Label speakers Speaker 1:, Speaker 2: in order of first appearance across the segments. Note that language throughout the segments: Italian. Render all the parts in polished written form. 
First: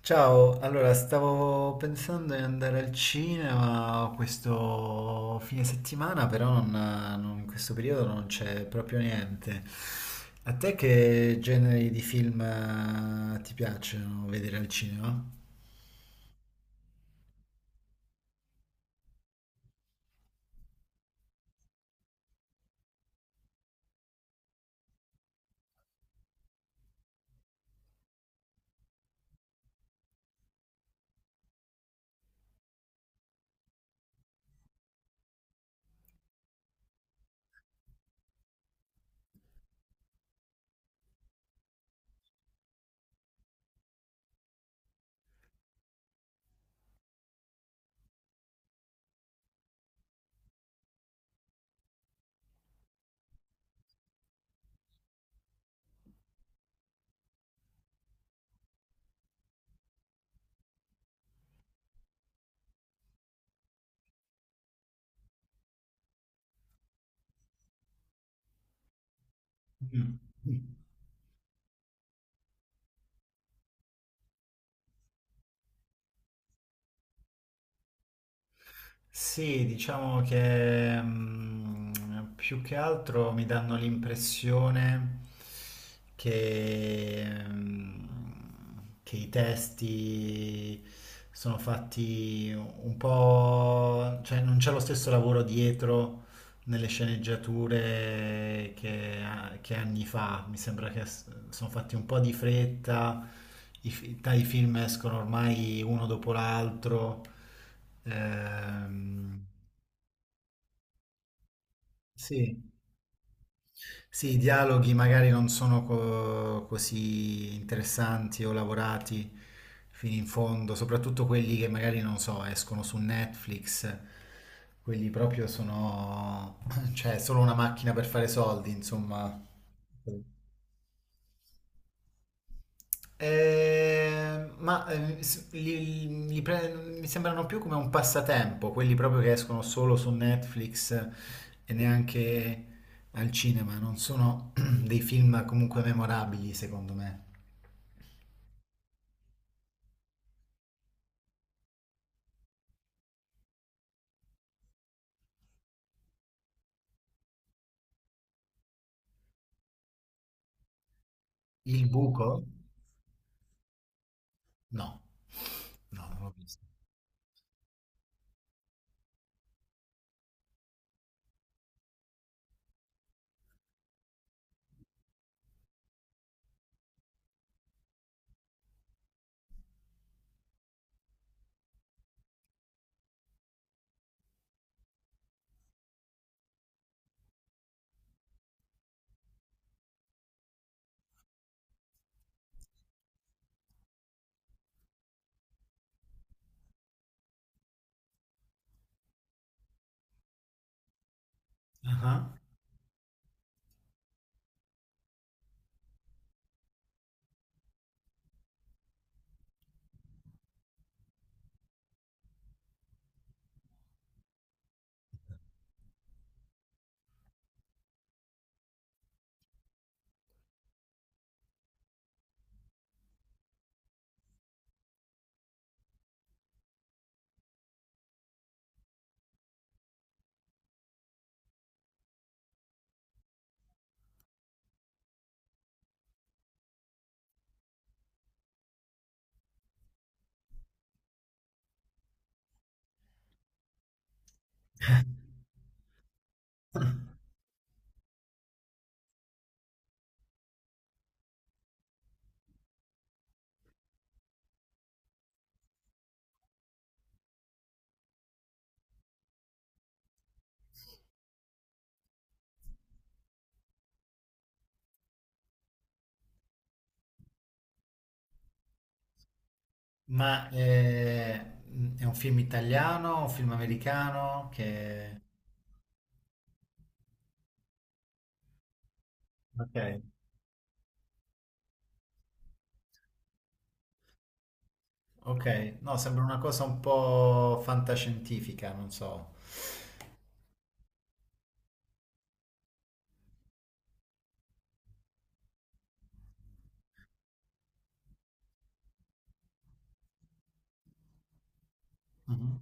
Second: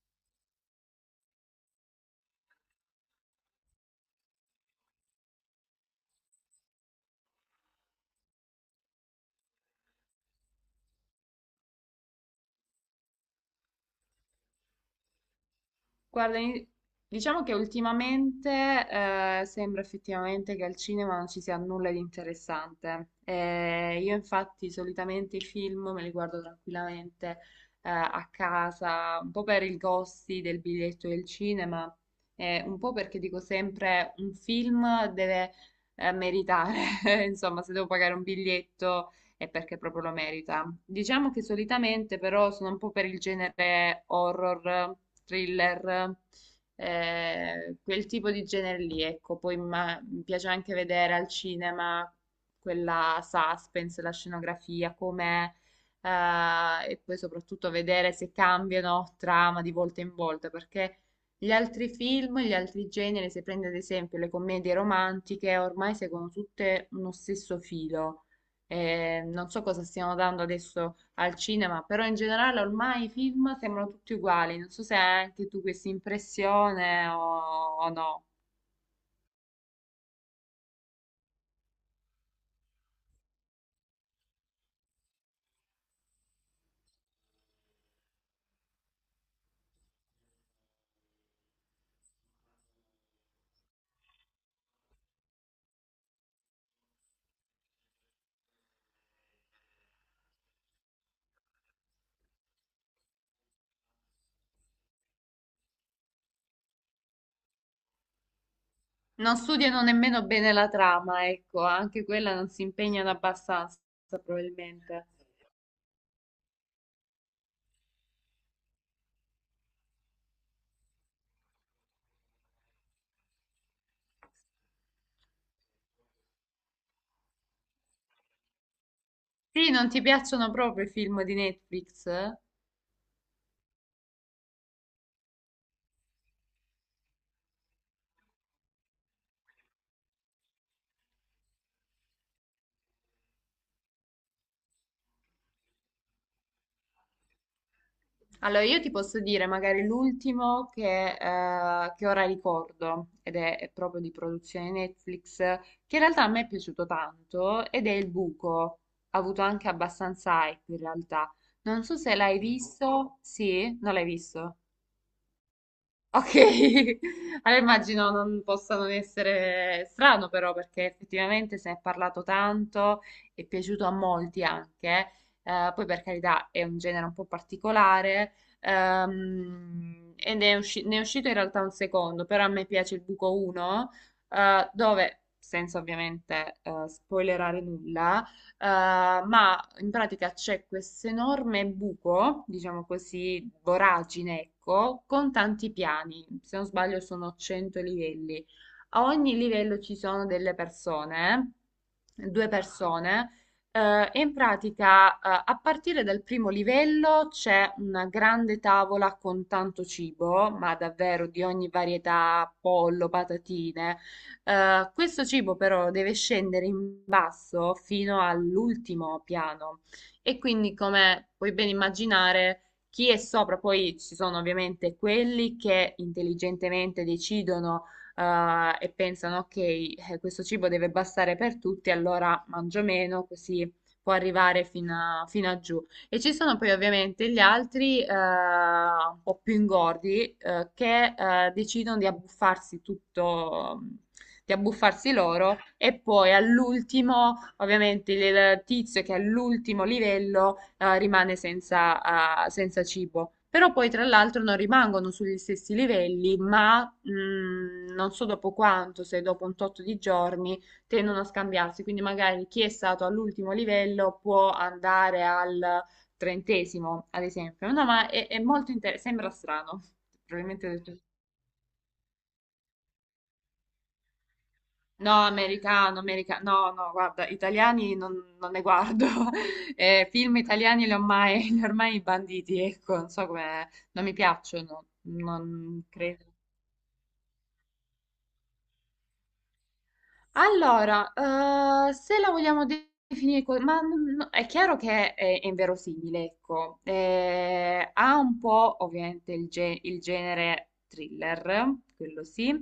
Speaker 1: Ciao, allora stavo pensando di andare al cinema questo fine settimana, però in questo periodo non c'è proprio niente. A te che generi di film ti piacciono vedere al cinema?
Speaker 2: Guarda, diciamo che ultimamente sembra effettivamente che al cinema non ci sia nulla di interessante. Io infatti solitamente i film me li guardo tranquillamente a casa, un po' per i costi del biglietto del cinema, un po' perché dico sempre un film deve meritare, insomma, se devo pagare un biglietto e perché proprio lo merita. Diciamo che solitamente però sono un po' per il genere horror, thriller, quel tipo di genere lì, ecco. Poi mi piace anche vedere al cinema quella suspense, la scenografia, com'è. E poi soprattutto vedere se cambiano trama di volta in volta, perché gli altri film, gli altri generi, se prendi ad esempio le commedie romantiche, ormai seguono tutte uno stesso filo. Non so cosa stiano dando
Speaker 1: Mm.
Speaker 2: adesso al cinema, però in generale ormai i film sembrano tutti uguali. Non so se hai anche tu questa impressione o no.
Speaker 1: Sì, diciamo che più che altro mi danno l'impressione che che i testi sono fatti un po', cioè non c'è lo stesso lavoro dietro nelle sceneggiature che anni fa. Mi sembra che sono fatti un po' di fretta, dai film escono ormai uno dopo l'altro.
Speaker 2: Non
Speaker 1: Ehm,
Speaker 2: studiano nemmeno bene la trama, ecco, anche quella non
Speaker 1: sì.
Speaker 2: si impegnano abbastanza,
Speaker 1: Sì, i dialoghi
Speaker 2: probabilmente.
Speaker 1: magari non sono così interessanti o lavorati fino in fondo, soprattutto quelli che magari non so, escono su Netflix, quelli proprio sono, cioè, solo una macchina per fare soldi, insomma.
Speaker 2: Sì, non ti piacciono proprio i film di Netflix?
Speaker 1: Eh, ma eh, s- li- li pre- mi sembrano più come un passatempo, quelli proprio che escono solo su Netflix e neanche al cinema, non sono dei film comunque memorabili, secondo me.
Speaker 2: Allora, io ti posso dire magari l'ultimo che ora ricordo, è proprio di produzione Netflix, che in realtà a me è piaciuto tanto, ed è Il Buco. Ha avuto anche abbastanza hype in realtà. Non
Speaker 1: Il
Speaker 2: so se l'hai
Speaker 1: buco?
Speaker 2: visto. Sì? Non l'hai visto?
Speaker 1: No, no, non
Speaker 2: Ok,
Speaker 1: l'ho visto.
Speaker 2: allora immagino non possa non essere strano però perché effettivamente se ne è parlato tanto, è piaciuto a molti anche, poi per carità è un genere un po' particolare e ne è uscito in realtà un secondo, però a me piace il buco 1 dove, senza ovviamente spoilerare nulla, eh, ma in pratica c'è questo enorme buco, diciamo così, voragine, ecco, con tanti piani. Se non sbaglio sono 100 livelli. A ogni livello ci sono delle persone,
Speaker 1: Ah.
Speaker 2: due persone. E in pratica, a partire dal primo livello c'è una grande tavola con tanto cibo, ma davvero di ogni varietà, pollo, patatine, questo cibo però deve scendere in basso fino all'ultimo piano e quindi come puoi ben immaginare chi è sopra, poi ci sono ovviamente quelli che intelligentemente decidono e pensano ok, questo cibo deve bastare per tutti, allora mangio meno così può arrivare fino a giù. E ci sono poi ovviamente gli altri, un po' più ingordi, che decidono di abbuffarsi tutto, di abbuffarsi loro e poi all'ultimo, ovviamente, il tizio che è all'ultimo livello rimane senza, senza cibo. Però poi tra l'altro non rimangono sugli stessi livelli, ma non so dopo quanto, se dopo un tot di giorni, tendono a scambiarsi. Quindi magari chi è stato all'ultimo livello può andare al trentesimo, ad esempio. No, ma è molto interessante, sembra strano.
Speaker 1: Ma
Speaker 2: Probabilmente ho detto,
Speaker 1: è un film italiano, un film americano che...
Speaker 2: no, americano, americano, no, no, guarda, italiani non ne guardo.
Speaker 1: Ok,
Speaker 2: Film italiani li ho mai, li ho ormai banditi, ecco, non so come, non mi piacciono,
Speaker 1: ok,
Speaker 2: non
Speaker 1: no, sembra
Speaker 2: credo.
Speaker 1: una cosa un po' fantascientifica, non so.
Speaker 2: Allora, se la vogliamo definire, no, è chiaro che è inverosimile, ecco. Ha un po' ovviamente il genere thriller, quello sì.
Speaker 1: Mhm.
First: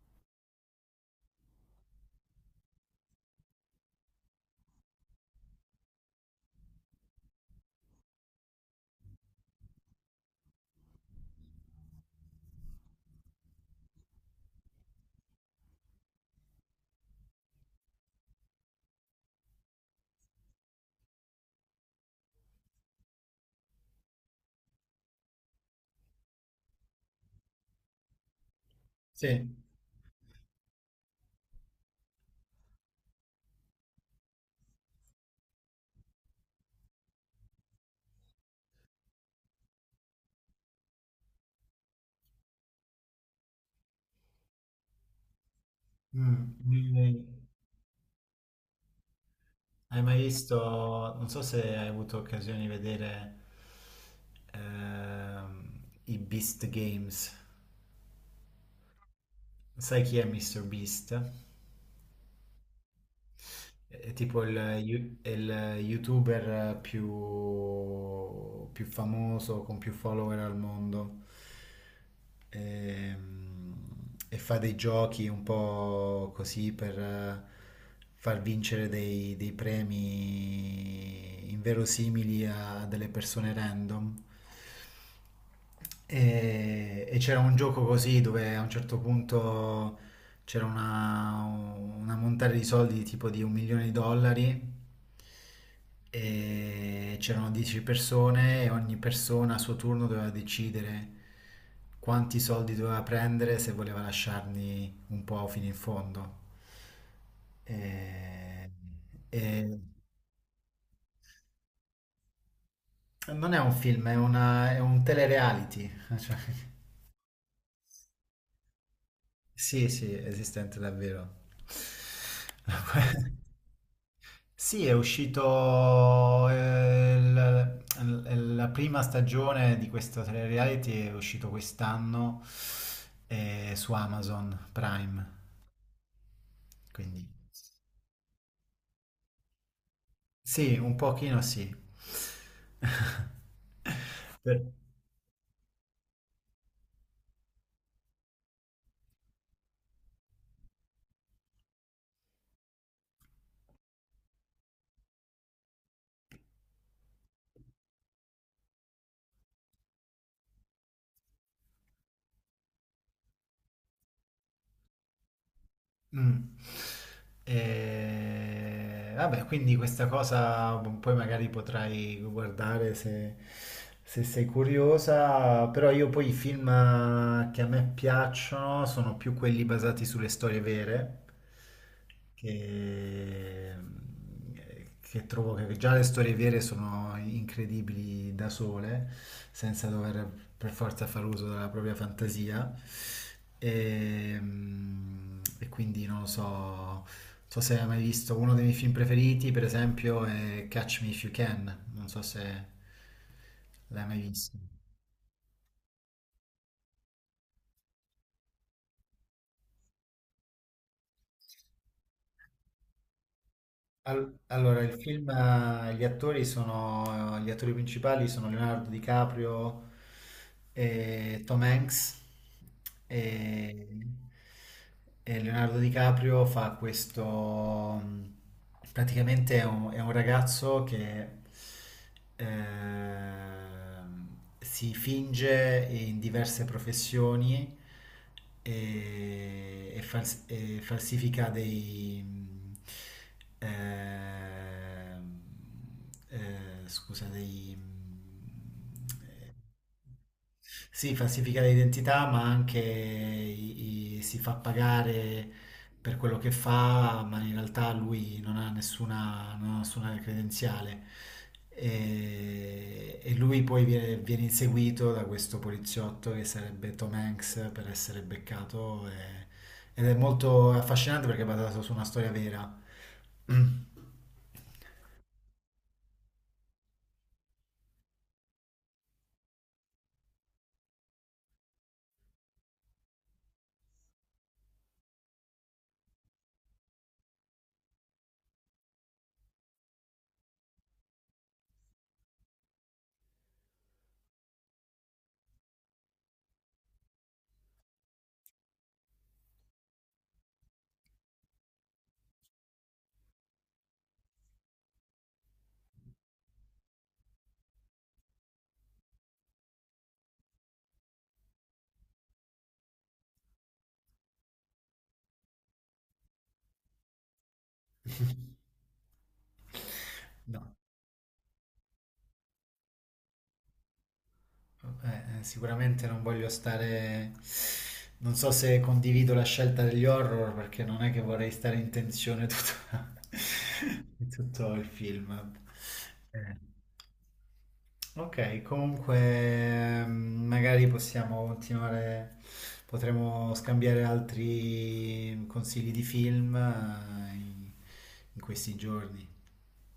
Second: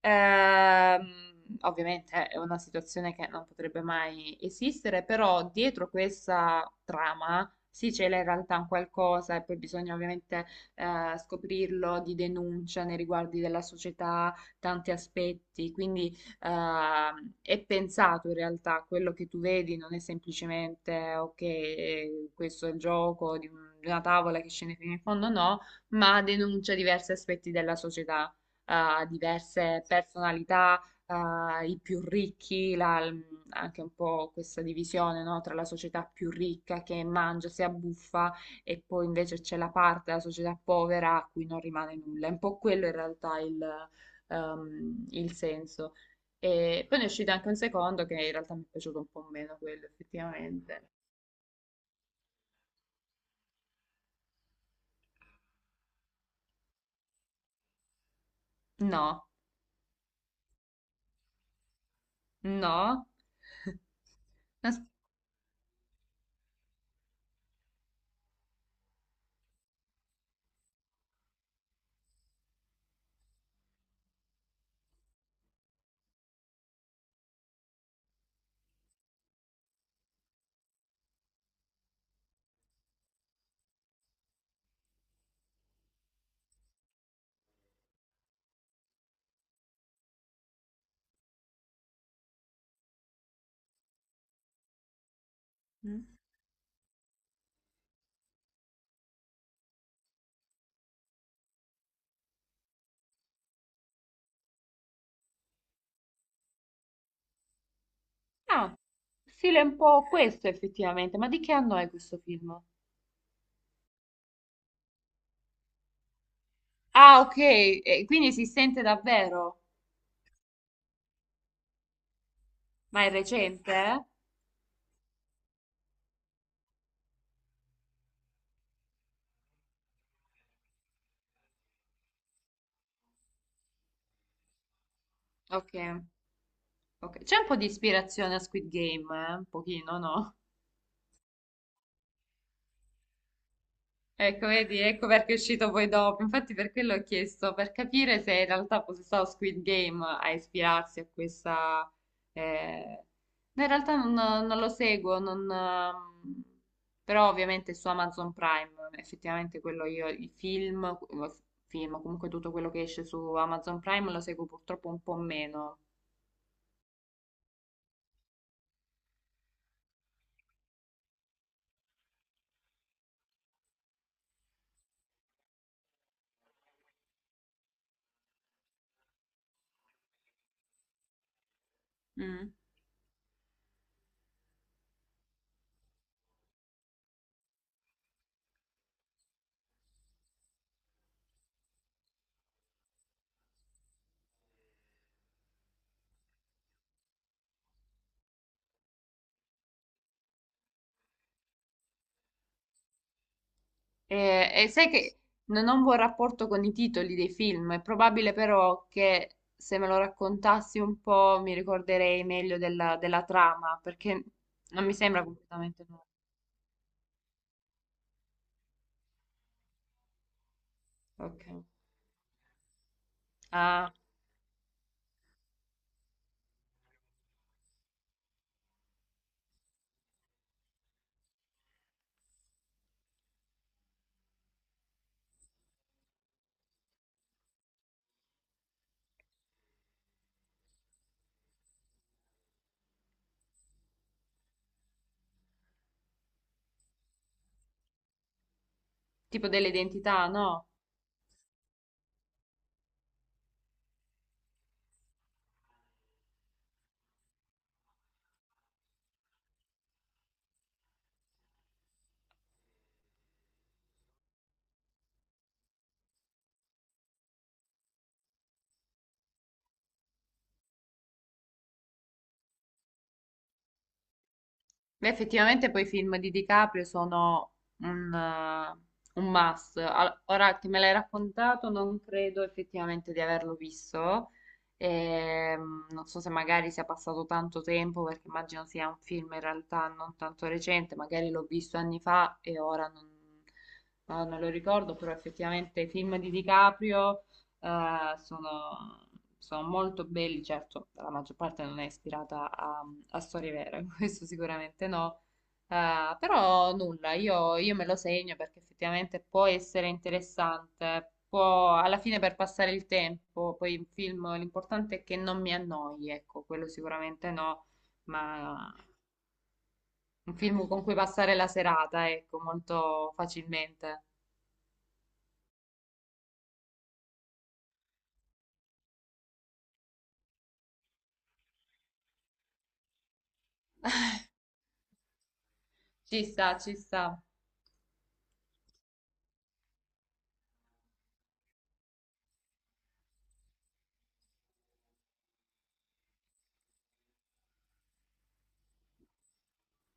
Speaker 2: Ovviamente è una situazione che non potrebbe mai esistere, però dietro questa trama sì c'è in realtà un qualcosa e poi bisogna ovviamente scoprirlo di denuncia nei riguardi della società, tanti aspetti, quindi è pensato in realtà, quello che tu vedi non è semplicemente ok, questo è il gioco di una tavola che scende fino in fondo, no, ma denuncia diversi aspetti della società,
Speaker 1: Sì.
Speaker 2: diverse personalità, i più ricchi, anche un po' questa divisione, no, tra la società più ricca che mangia, si abbuffa e poi invece c'è la parte della società povera a cui non rimane nulla. È un po' quello in realtà il senso.
Speaker 1: Mm.
Speaker 2: E poi ne è
Speaker 1: Mm,
Speaker 2: uscito anche un secondo che in realtà mi è piaciuto un po' meno quello,
Speaker 1: hai mai visto,
Speaker 2: effettivamente.
Speaker 1: non so se hai avuto occasione di vedere ehm, i Beast Games.
Speaker 2: No,
Speaker 1: Sai chi è Mr. Beast?
Speaker 2: no.
Speaker 1: È tipo
Speaker 2: As-
Speaker 1: il youtuber più famoso, con più follower al mondo. Ehm, E fa dei giochi un po' così per far vincere dei premi inverosimili a delle persone random. E e c'era un gioco così dove a un certo punto c'era una montata di soldi tipo di 1 milione di dollari e c'erano 10 persone e ogni persona a suo turno doveva decidere quanti soldi doveva prendere se voleva lasciarli un po' fino in fondo. E-
Speaker 2: Ah,
Speaker 1: e
Speaker 2: stile un po' questo effettivamente, ma di che anno è questo film?
Speaker 1: non è un film, è un telereality. Cioè,
Speaker 2: Ah, ok, e quindi si sente davvero,
Speaker 1: sì, sì, esistente davvero.
Speaker 2: ma è recente? Eh?
Speaker 1: Sì, è uscito la prima stagione di questo reality è uscito quest'anno su Amazon Prime,
Speaker 2: Ok, ok.
Speaker 1: quindi
Speaker 2: C'è un po' di ispirazione a Squid Game, eh? Un pochino, no?
Speaker 1: sì, un pochino sì.
Speaker 2: Ecco,
Speaker 1: Per-
Speaker 2: vedi, ecco perché è uscito poi dopo. Infatti, per quello ho chiesto, per capire se in realtà fosse stato Squid Game a ispirarsi a questa. eh, No, in realtà non lo seguo, non, però ovviamente su Amazon Prime, effettivamente quello io, film, comunque tutto quello che esce su Amazon Prime lo seguo purtroppo un po' meno.
Speaker 1: Mm. E... Vabbè, quindi questa cosa poi magari potrai guardare se, se sei curiosa, però io poi i film che a me piacciono sono più quelli basati sulle storie vere
Speaker 2: Mm.
Speaker 1: che, che trovo che già le storie vere sono incredibili da sole, senza dover per forza far uso della propria fantasia. E, mm, e quindi non lo so, non so se hai mai visto uno dei miei film preferiti, per esempio, è Catch Me If You Can, non so se l'hai mai visto.
Speaker 2: E sai che non ho un buon rapporto con i titoli dei film, è probabile però che se me lo raccontassi un po' mi ricorderei meglio della trama, perché
Speaker 1: Allora,
Speaker 2: non
Speaker 1: il
Speaker 2: mi sembra
Speaker 1: film,
Speaker 2: completamente
Speaker 1: gli
Speaker 2: nuovo.
Speaker 1: attori sono, gli attori principali sono Leonardo DiCaprio e
Speaker 2: Ok.
Speaker 1: Tom Hanks. E
Speaker 2: Ah,
Speaker 1: e Leonardo DiCaprio fa questo, mm, praticamente è un ragazzo che ehm, si finge in diverse professioni e e falsifica dei... ehm, scusa, dei...
Speaker 2: tipo dell'identità, no?
Speaker 1: sì, falsifica l'identità, ma anche si fa pagare per quello che fa, ma in realtà lui non ha nessuna, non ha nessuna credenziale. E lui poi viene, viene inseguito da questo poliziotto che sarebbe Tom Hanks per essere beccato. Ed è molto affascinante perché è basato su una storia vera.
Speaker 2: Beh, effettivamente poi i film di DiCaprio sono un must. Ora che me l'hai raccontato, non credo effettivamente di averlo visto. Non so se magari sia passato tanto tempo, perché immagino sia un film in realtà non tanto recente, magari l'ho visto anni fa e ora non, no, non lo ricordo, però effettivamente i film di DiCaprio, sono sono molto belli, certo, la maggior parte non è ispirata a storie vere, questo sicuramente no. Però nulla, io me lo segno perché effettivamente può essere interessante, può alla fine per passare il tempo, poi il film l'importante è che non mi annoi, ecco, quello sicuramente no, ma un
Speaker 1: No.
Speaker 2: film con cui passare la serata, ecco, molto facilmente.
Speaker 1: Sicuramente non voglio stare... Non so se condivido la scelta degli horror perché non è che vorrei stare in tensione tutto, tutto il film.
Speaker 2: Ci
Speaker 1: Eh,
Speaker 2: sta, ci sta.
Speaker 1: Ok, comunque magari possiamo continuare, potremo scambiare altri consigli di film in in questi giorni.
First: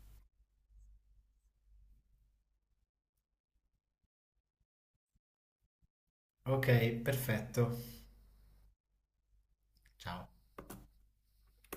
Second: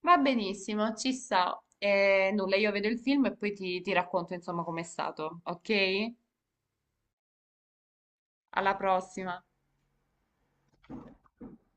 Speaker 2: Va benissimo, ci sta. E nulla, io vedo il film e poi ti racconto insomma com'è stato, ok?
Speaker 1: Ok, perfetto.
Speaker 2: Alla prossima.
Speaker 1: Ciao.